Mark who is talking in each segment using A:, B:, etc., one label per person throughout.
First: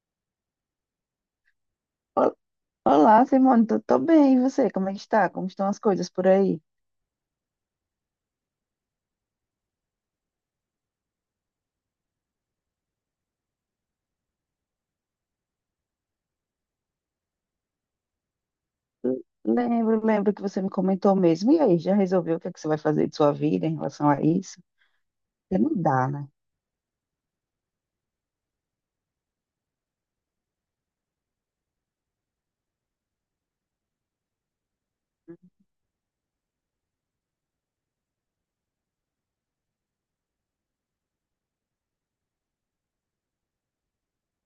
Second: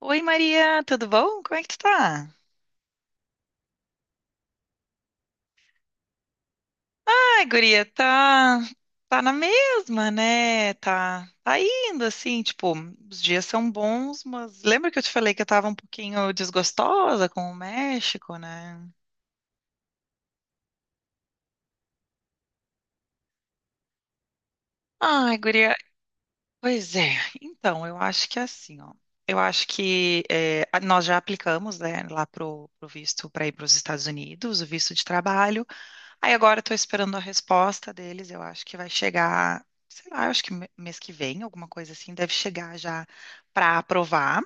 A: Oi Maria, tudo bom? Como é que tu tá?
B: Ol- Olá, Simone, tô bem, e você? Como é que está? Como estão as coisas por aí?
A: Ai, guria, tá na mesma, né? Tá indo assim, tipo, os dias são bons, mas lembra que eu te falei que eu tava um pouquinho desgostosa com o México, né?
B: Lembro, que você me comentou mesmo. E aí, já resolveu o que é que você vai fazer de sua vida em relação a isso?
A: Ai,
B: Porque não
A: guria,
B: dá, né?
A: pois é. Então, eu acho que é assim, ó. Eu acho que nós já aplicamos, né, lá pro visto para ir para os Estados Unidos, o visto de trabalho. Aí agora estou esperando a resposta deles. Eu acho que vai chegar, sei lá, eu acho que mês que vem, alguma coisa assim, deve chegar já para aprovar.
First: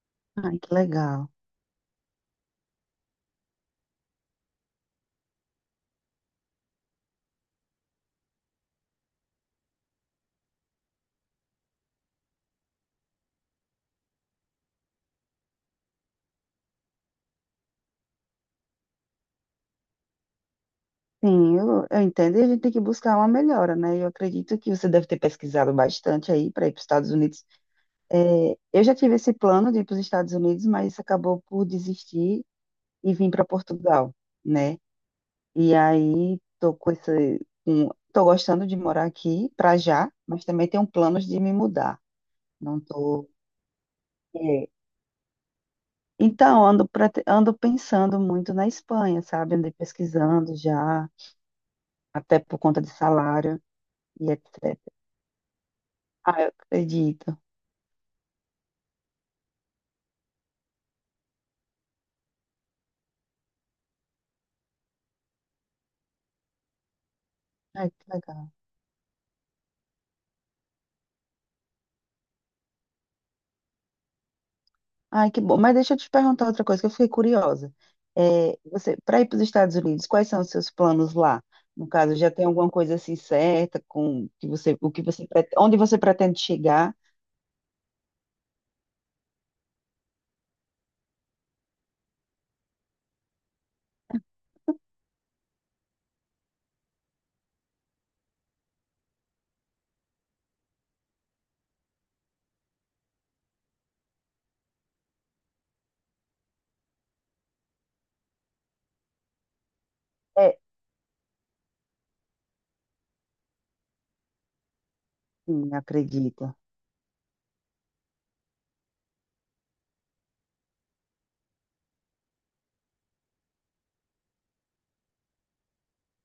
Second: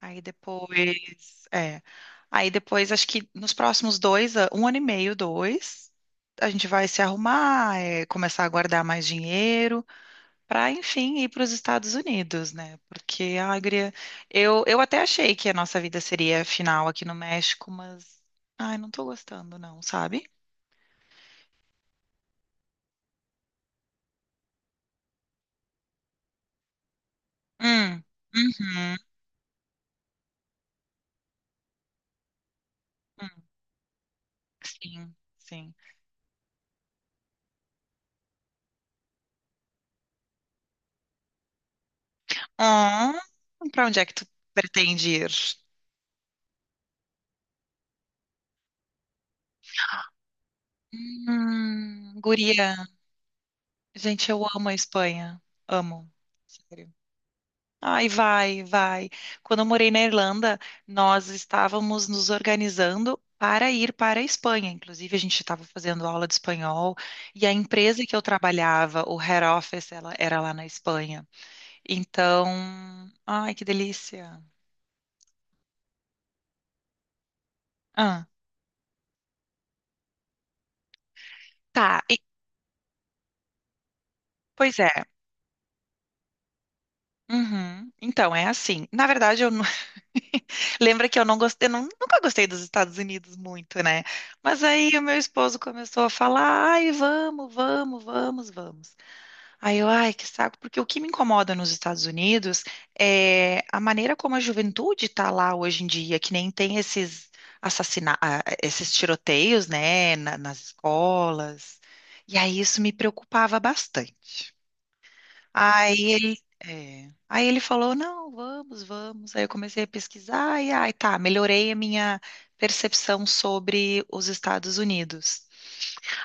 A: Aí
B: Ai, que legal.
A: depois, é, aí depois acho que nos próximos dois, um ano e meio, dois, a gente vai se arrumar, começar a guardar mais dinheiro para, enfim, ir para os Estados Unidos, né? Porque a Agria, eu até achei que a nossa vida seria final aqui no México, mas, ai, não tô gostando, não, sabe?
B: Sim, eu entendo e a gente tem que buscar uma melhora, né? Eu acredito que você deve ter pesquisado bastante aí para ir para os Estados Unidos.
A: Hum,
B: É, eu já
A: uhum,
B: tive esse plano de ir para os Estados Unidos, mas acabou por desistir e vim
A: hum,
B: para Portugal, né?
A: sim, sim.
B: E aí tô com esse, tô gostando de morar aqui para já, mas também tenho planos de me mudar. Não
A: Ah,
B: tô.
A: pra onde é que tu
B: É.
A: pretende ir?
B: Então ando pensando muito na Espanha, sabe? Andei pesquisando já, até por
A: Guria,
B: conta de salário e
A: gente, eu amo a
B: etc.
A: Espanha. Amo.
B: Ah, eu
A: Sério.
B: acredito.
A: Ai, vai, vai. Quando eu morei na Irlanda, nós estávamos nos organizando para ir para a Espanha. Inclusive, a gente estava fazendo aula de espanhol e a
B: Ai,
A: empresa
B: que
A: que eu
B: legal.
A: trabalhava, o head office, ela era lá na Espanha. Então, ai, que delícia.
B: Ai, que bom. Mas deixa eu te perguntar outra coisa que eu fiquei curiosa.
A: Ah.
B: É, você, para ir para os Estados Unidos, quais são os seus planos lá? No
A: Tá,
B: caso, já tem alguma coisa assim certa com que você,
A: pois
B: o
A: é.
B: que você, onde você pretende chegar?
A: Uhum. Então, é assim. Na verdade, eu não... lembra que eu não gostei, eu não- nunca gostei dos Estados Unidos muito, né? Mas aí o meu esposo começou a falar: "Ai, vamos, vamos, vamos, vamos". Aí eu, ai, que saco, porque o que me incomoda nos Estados Unidos é a maneira como a juventude tá lá hoje em dia, que nem tem esses esses tiroteios, né, na-
B: É,
A: nas escolas. E aí isso me preocupava bastante.
B: sim,
A: Aí ele,
B: acredita.
A: é, aí ele falou, não, vamos, vamos. Aí eu comecei a pesquisar e aí tá, melhorei a minha percepção sobre os Estados Unidos.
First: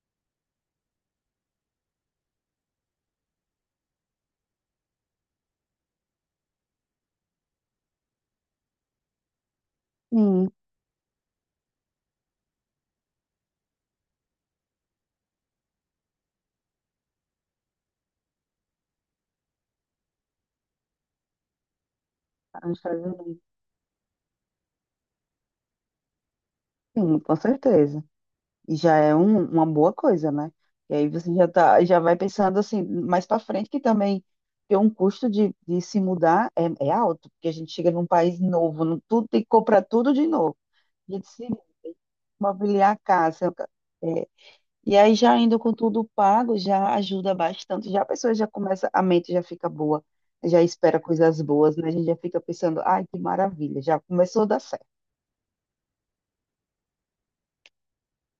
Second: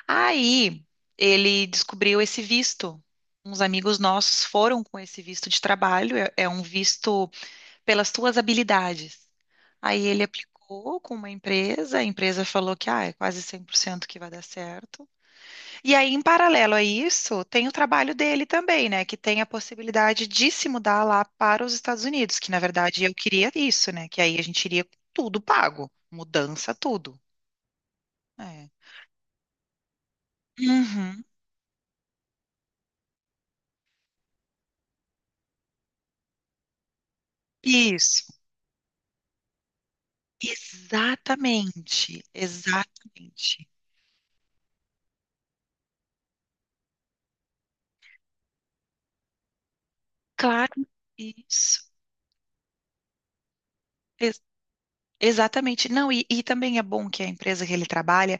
A: Aí ele descobriu esse visto. Uns amigos nossos foram com esse visto de trabalho, é um visto pelas tuas habilidades. Aí ele
B: Sim,
A: aplicou com uma empresa, a empresa falou que é quase 100% que vai dar certo. E aí, em paralelo a isso, tem o trabalho dele também, né? Que tem a possibilidade de se mudar lá para os Estados Unidos, que na
B: tá nos
A: verdade
B: Estados
A: eu
B: Unidos.
A: queria isso, né? Que aí a gente iria com tudo pago, mudança, tudo.
B: Sim, com certeza.
A: É.
B: E já é uma boa coisa, né? E aí
A: Uhum.
B: você já tá, já vai pensando assim, mais para frente, que também ter um custo de se mudar é alto, porque a gente chega num
A: Isso.
B: país novo, não, tudo, tem que comprar tudo de novo. A gente se
A: Exatamente.
B: mobiliar a casa,
A: Exatamente.
B: é, E aí já indo com tudo pago, já ajuda bastante. Já a pessoa já começa, a mente já fica boa, já
A: Claro,
B: espera coisas boas,
A: isso.
B: né? A gente já fica pensando, ai, que maravilha, já
A: Ex-
B: começou a dar certo.
A: exatamente. Não, e, também é bom que a empresa que ele trabalha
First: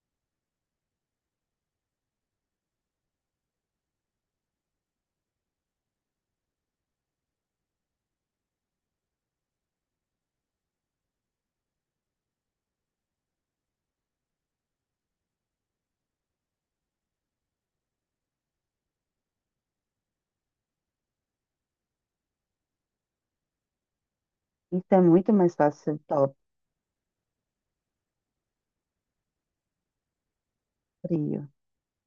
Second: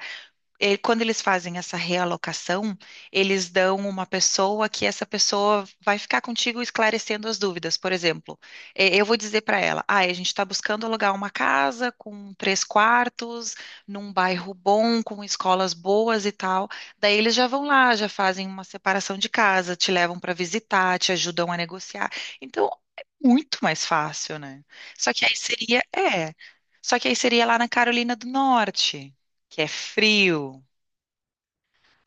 A: eh, quando eles fazem essa realocação, eles dão uma pessoa que essa pessoa vai ficar contigo esclarecendo as dúvidas. Por exemplo, eu vou dizer para ela: ah, a gente está buscando alugar uma casa com três quartos, num bairro bom, com escolas boas e tal. Daí eles já vão lá, já fazem uma separação de casa, te levam para visitar, te ajudam a negociar. Então, é muito mais fácil, né?
B: Então é
A: Só que
B: muito
A: aí
B: mais
A: seria,
B: fácil,
A: é.
B: top,
A: Só que aí seria lá na Carolina do Norte, que é frio.
B: frio.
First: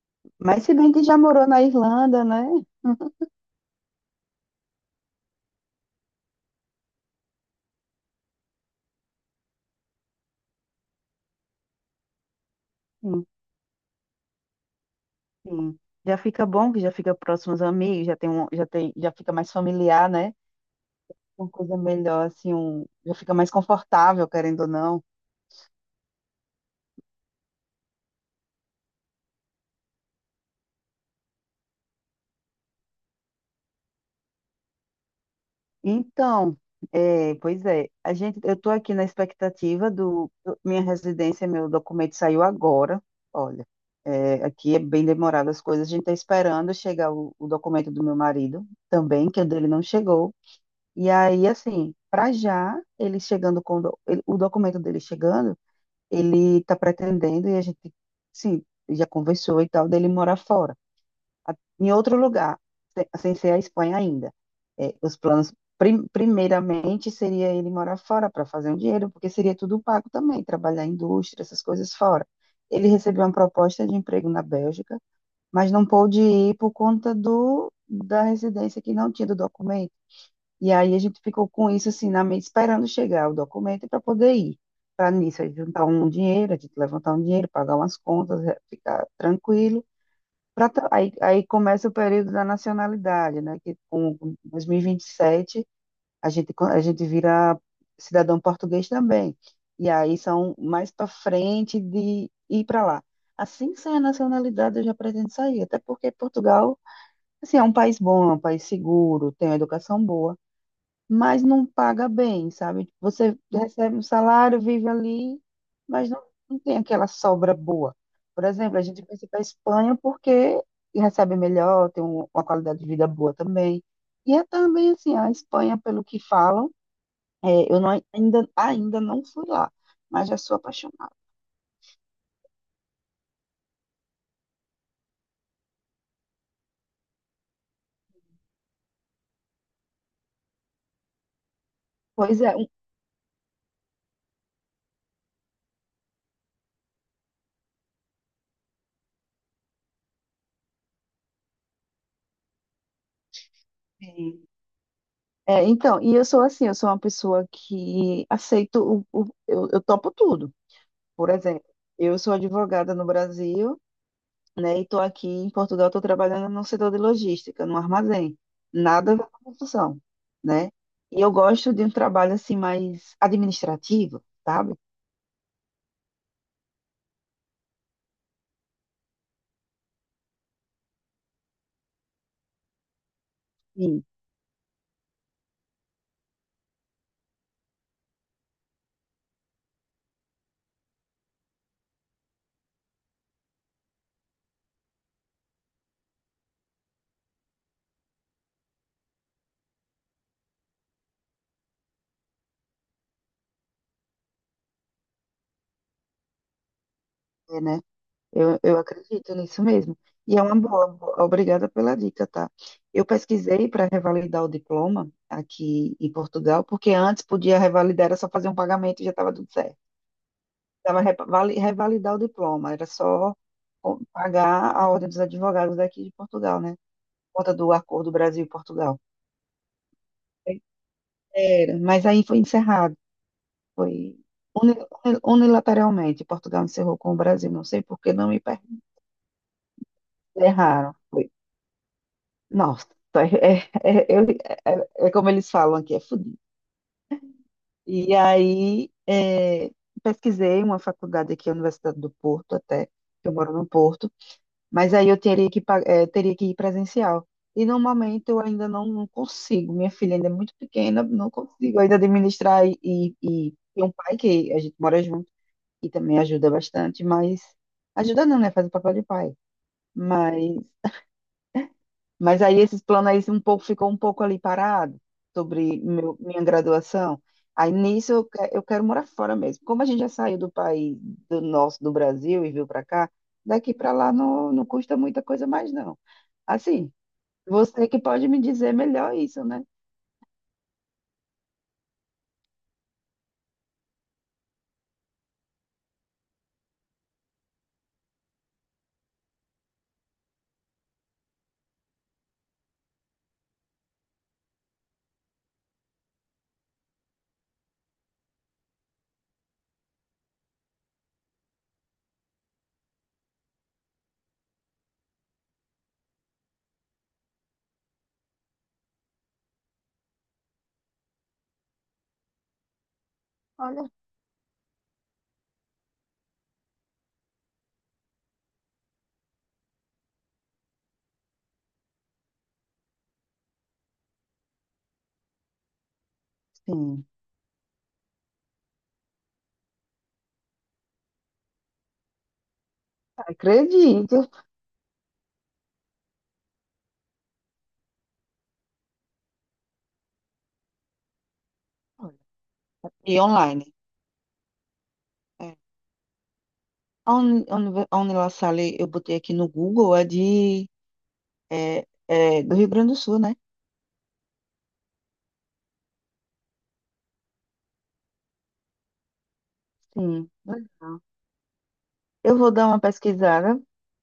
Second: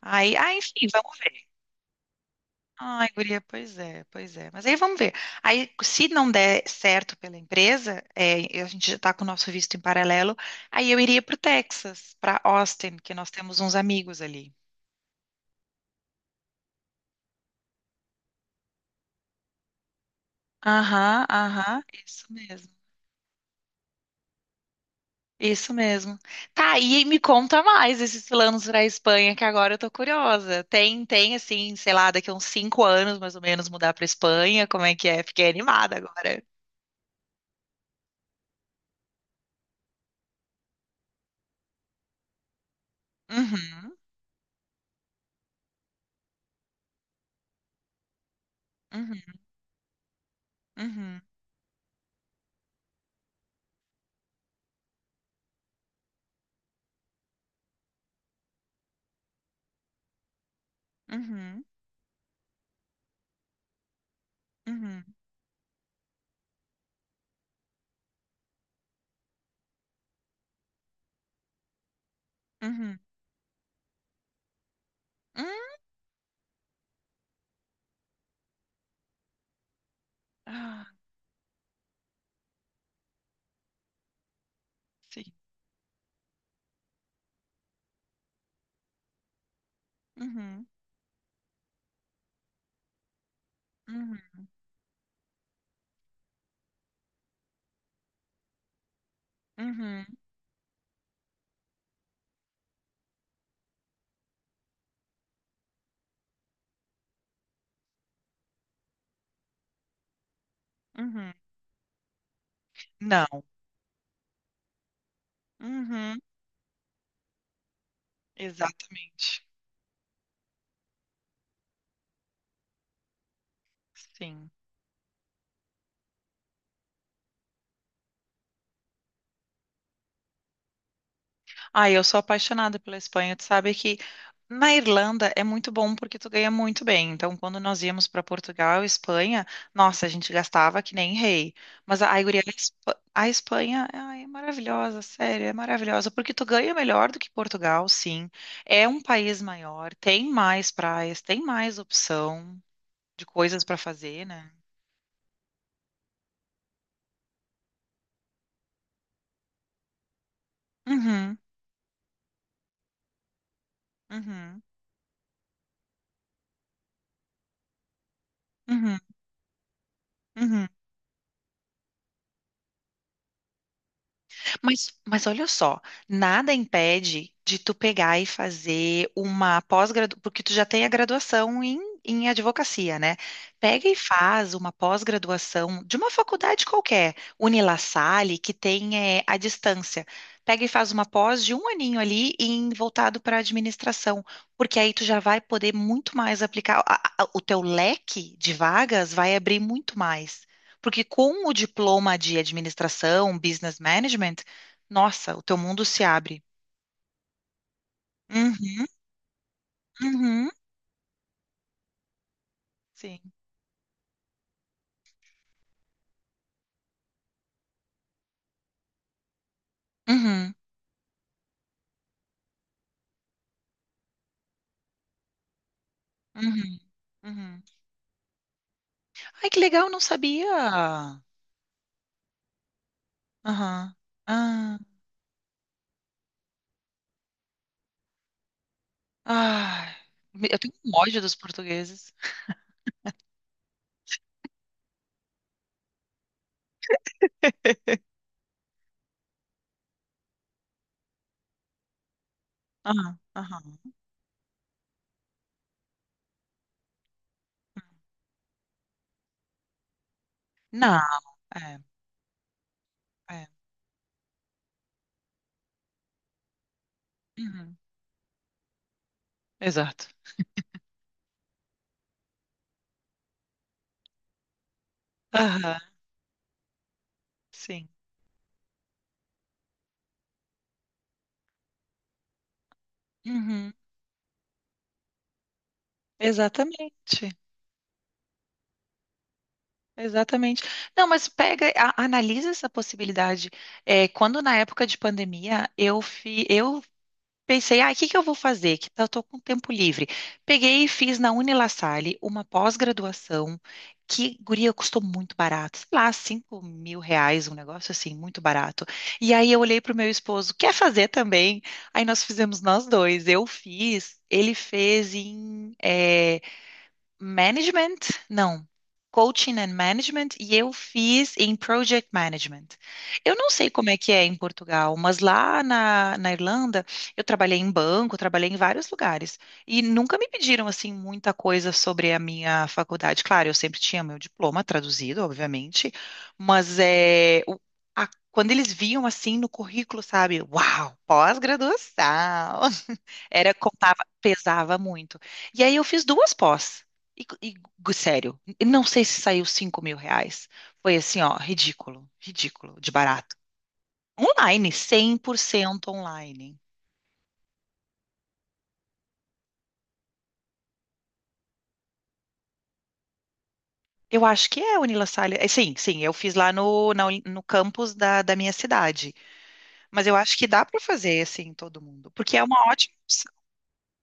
A: Aí,
B: Mas se
A: enfim,
B: bem que já
A: vamos ver.
B: morou na Irlanda, né?
A: Ai, guria, pois é, pois é. Mas aí vamos ver. Aí, se não der certo pela empresa, a gente já está com o nosso visto em paralelo, aí eu iria para o Texas, para Austin, que
B: Sim,
A: nós temos uns amigos ali.
B: sim. Já fica bom, que já fica próximo aos amigos, já tem um, já tem, já fica mais familiar, né?
A: Aham,
B: Uma coisa
A: aham, isso
B: melhor, assim,
A: mesmo.
B: já fica mais confortável, querendo ou não.
A: Isso mesmo. Tá, e me conta mais esses planos para a Espanha, que agora eu tô curiosa. Tem, assim, sei lá, daqui a uns 5 anos, mais ou menos, mudar para Espanha, como é que é? Fiquei animada agora.
B: Então, é, pois é, a gente, eu estou aqui na expectativa minha residência, meu documento saiu agora. Olha,
A: Uhum,
B: é, aqui é bem demorado as coisas. A gente está esperando chegar o documento do meu marido também,
A: uhum,
B: que o dele não chegou. E
A: uhum,
B: aí, assim, para já ele chegando com o documento dele chegando, ele está pretendendo e a gente, sim, já conversou e tal dele morar fora
A: uhum.
B: em outro lugar, sem ser a Espanha ainda. É,
A: Uhum,
B: os planos, primeiramente, seria ele morar fora para fazer um dinheiro, porque seria tudo pago também, trabalhar em indústria, essas coisas fora. Ele
A: uhum,
B: recebeu uma proposta de emprego na Bélgica, mas
A: hum.
B: não pôde ir por conta do, da residência que não tinha do documento. E
A: Ah,
B: aí a gente ficou com isso assim na mente, esperando chegar o documento para poder ir. Para
A: sim.
B: nisso, a gente juntar um dinheiro, a gente levantar um dinheiro, pagar umas contas, ficar tranquilo
A: Uhum,
B: aí começa o período da nacionalidade, né? Que com
A: uhum,
B: com 2027 a gente vira cidadão português também. E
A: uhum,
B: aí são mais para frente de ir para lá. Assim que sair a nacionalidade, eu já pretendo sair, até porque Portugal, assim, é um país bom, é um país seguro, tem uma educação boa
A: uhum.
B: mas não paga bem, sabe? Você
A: Não.
B: recebe um salário, vive ali, mas
A: Uhum,
B: não tem aquela sobra boa. Por exemplo, a gente pensa para a
A: exatamente.
B: Espanha porque recebe melhor, tem uma qualidade de vida boa também. E é
A: Sim.
B: também assim, a Espanha, pelo que falam, é, eu não- ainda não fui lá, mas já sou apaixonada.
A: Ah, eu sou apaixonada pela Espanha. Tu sabe que na Irlanda é muito bom porque tu ganha muito bem. Então, quando nós íamos para Portugal e Espanha, nossa, a gente gastava que nem rei. Mas a
B: Pois
A: guria, a
B: é,
A: Espa- a Espanha, ai, é maravilhosa, sério, é maravilhosa. Porque tu ganha melhor do que Portugal, sim. É um país maior, tem mais praias, tem mais opção. De coisas pra fazer, né.
B: é, então, e eu sou assim, eu sou uma pessoa que aceito, eu topo tudo. Por
A: Uhum,
B: exemplo, eu sou advogada no Brasil,
A: uhum,
B: né? E estou aqui em Portugal, estou trabalhando no setor de logística, no armazém.
A: uhum,
B: Nada a ver com construção,
A: uhum.
B: né? E eu gosto de um trabalho assim mais administrativo, sabe?
A: Mas olha só, nada impede de tu pegar e fazer uma pós-graduação, porque tu já tem a graduação em advocacia, né? Pega e
B: Sim,
A: faz uma pós-graduação de uma faculdade qualquer, Unila Salle, que tem à distância. Pega e faz uma pós de um aninho ali em, voltado para a administração, porque aí tu já vai poder muito mais aplicar, o teu leque de vagas vai abrir muito mais. Porque com o diploma de administração, business management, nossa, o teu mundo se abre.
B: é, né? Eu
A: Uhum,
B: acredito nisso mesmo. E é
A: uhum,
B: uma boa, boa. Obrigada pela dica, tá? Eu
A: sim.
B: pesquisei para revalidar o diploma aqui em Portugal, porque antes podia revalidar, era só fazer um pagamento e já estava tudo certo.
A: Uhum,
B: Precisava revalidar o diploma, era só pagar a ordem dos advogados daqui de Portugal, né?
A: uhum,
B: Conta
A: uhum.
B: do acordo Brasil e Portugal.
A: Ai, que legal, não sabia.
B: Era, mas aí foi encerrado,
A: Aham.
B: foi uni-
A: Ah,
B: unilateralmente. Portugal encerrou com o Brasil, não sei por que não me
A: ah, eu tenho um
B: erraram.
A: ódio
B: Foi.
A: dos portugueses.
B: Nossa, é, é, é, eu- é como eles falam aqui, é fudido. E aí pesquisei uma faculdade aqui, a Universidade do Porto, até,
A: Aham,
B: que eu moro
A: aham.
B: no Porto. Mas aí eu teria que ir presencial. E no momento eu ainda não consigo. Minha filha ainda é muito
A: Não,
B: pequena, não
A: é,
B: consigo ainda administrar e, e,
A: é.
B: e tem um pai que a gente mora junto e também ajuda bastante, mas
A: Uhum,
B: ajuda não, né? Faz o papel de pai.
A: exato.
B: Mas mas aí esses planos aí um pouco, ficou um pouco ali parado
A: Aham,
B: sobre minha graduação. Aí
A: sim.
B: nisso eu quero morar fora mesmo. Como a gente já saiu do país, do nosso, do Brasil e veio para cá,
A: Uhum,
B: daqui para lá não custa muita coisa mais não. Assim,
A: exatamente.
B: você que pode me dizer melhor isso, né?
A: Exatamente. Não, mas pega, analisa essa possibilidade. É, quando na época de pandemia eu pensei, o que que eu vou fazer? Eu tô com tempo livre. Peguei e fiz na Unilassalle uma pós-graduação que, guria, custou muito barato. Sei lá, R$ 5.000, um negócio assim, muito barato. E aí eu olhei pro meu esposo, quer fazer também? Aí nós fizemos nós dois. Eu fiz, ele fez em Management, não. Coaching and Management e eu fiz em Project Management. Eu não sei
B: Olha,
A: como é que é em Portugal, mas lá na Irlanda eu trabalhei em banco, trabalhei em vários lugares e nunca me pediram assim muita coisa sobre a minha faculdade. Claro, eu sempre tinha meu diploma traduzido, obviamente, mas
B: sim,
A: quando eles viam assim no currículo, sabe, uau, pós-graduação, era contava,
B: acredito.
A: pesava muito. E aí eu fiz duas pós. E, e, sério, não sei se saiu R$ 5.000. Foi assim, ó, ridículo, ridículo, de
B: E
A: barato.
B: online.
A: Online, cem por
B: É.
A: cento online.
B: A Unila eu botei aqui no Google, é é do Rio Grande do Sul, né?
A: Eu acho que é Unila Salles. É, sim, sim, eu fiz lá no campus da minha cidade. Mas eu
B: Sim.
A: acho que dá para fazer assim, todo mundo. Porque
B: Eu
A: é
B: vou
A: uma
B: dar uma
A: ótima opção.
B: pesquisada,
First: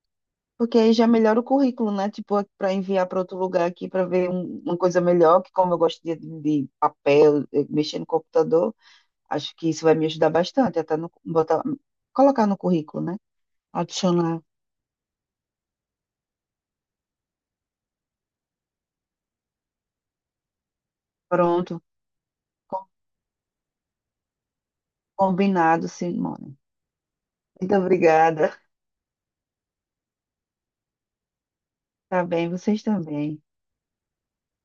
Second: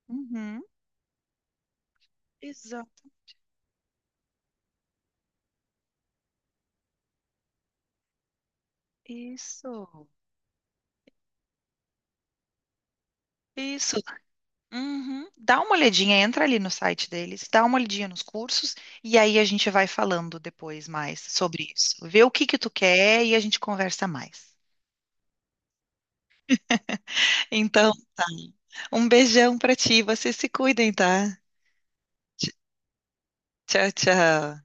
A: Uhum,
B: porque aí já melhora o currículo, né? Tipo, para
A: exato.
B: enviar para outro lugar aqui para ver uma coisa melhor, que como eu gosto de papel, mexer no computador, acho que isso
A: Isso.
B: vai me ajudar bastante, até no, botar, colocar no currículo, né?
A: Isso.
B: Adicionar.
A: Uhum. Dá uma olhadinha, entra ali no site deles, dá uma olhadinha nos cursos e aí a gente vai falando depois mais sobre
B: Pronto.
A: isso. Vê o que que tu
B: Com-
A: quer e a gente conversa mais.
B: Combinado, Simone. Muito
A: Então, tá.
B: obrigada.
A: Um beijão pra ti, vocês se cuidem, tá?
B: Tá bem,
A: Tch-
B: vocês também.
A: Tchau, tchau.